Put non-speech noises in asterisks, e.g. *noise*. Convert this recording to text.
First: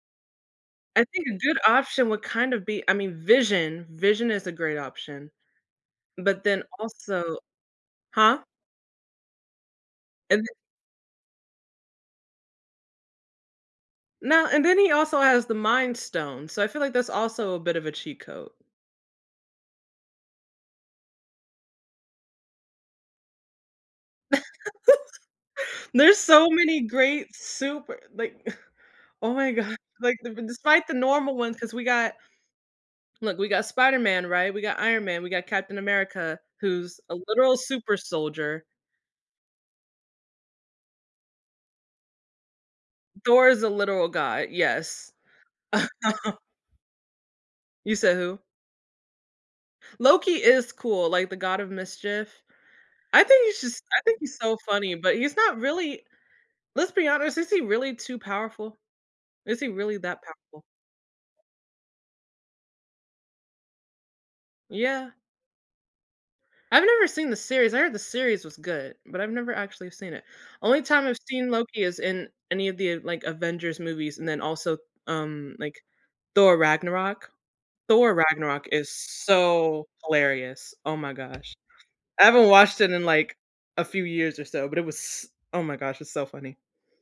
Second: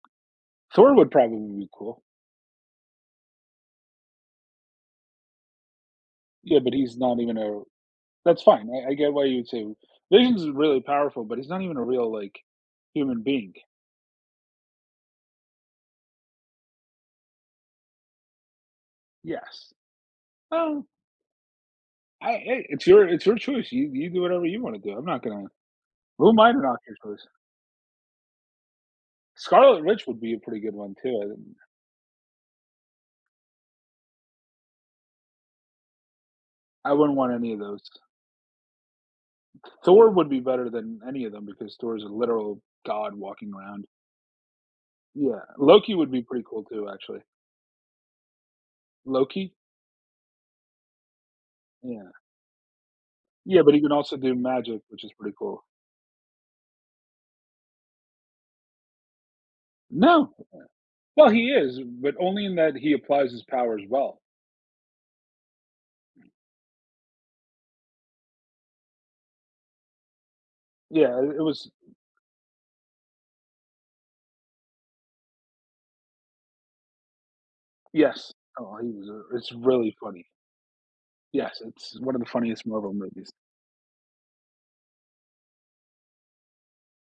Thor I would think a probably good be cool. option would kinda be I mean, Vision Vision is a great option. But Yeah, then but he's not even also a that's Huh? fine, I I get why you'd say, And the Vision's really powerful, but he's not even a real, like, human being. Now, and then he also has the mind stone, so I feel like that's also a bit of a cheat code. Yes. Oh I i it's your it's your choice. You you do whatever you wanna do. I'm not gonna *laughs* There's who am so I to knock many your choice? great super like, *scoffs* oh my god. Scarlet Witch Like, would d be a pretty good despite one the too, I normal didn't ones, 'cause we got look, we got Spider-Man, right? We got Iron Man, we got Captain America, I who's a wouldn't want any literal of those. super soldier. Thor would be better than any of them because Thor's a literal god Thor walking is a around. literal god, yes. Yeah, Loki would be *laughs* pretty cool too, actually. You said who? Loki. Loki is cool, like the god of Yeah. mischief. I think he's Yeah, but he just can I also think do he's so magic, funny which is but pretty he's not cool. really let's be honest is he really too powerful? Is he really that No. powerful? *unintelligible* Well, he is, but only in that he applies his powers well. Yeah. I've never seen the series. I heard the series was good, but I've never actually seen it. Only time Yeah, I've i it seen was Loki is in any of the, like, Avengers movies. And then also, um, like, Thor: Ragnarok. Thor: Yes. Ragnarok Oh, is he was it's so really funny. hilarious. Oh my gosh. Yes, it's one of I the haven't funniest watched it Marvel in, movies. like, a few years or so, but it was s oh my gosh. It's so funny.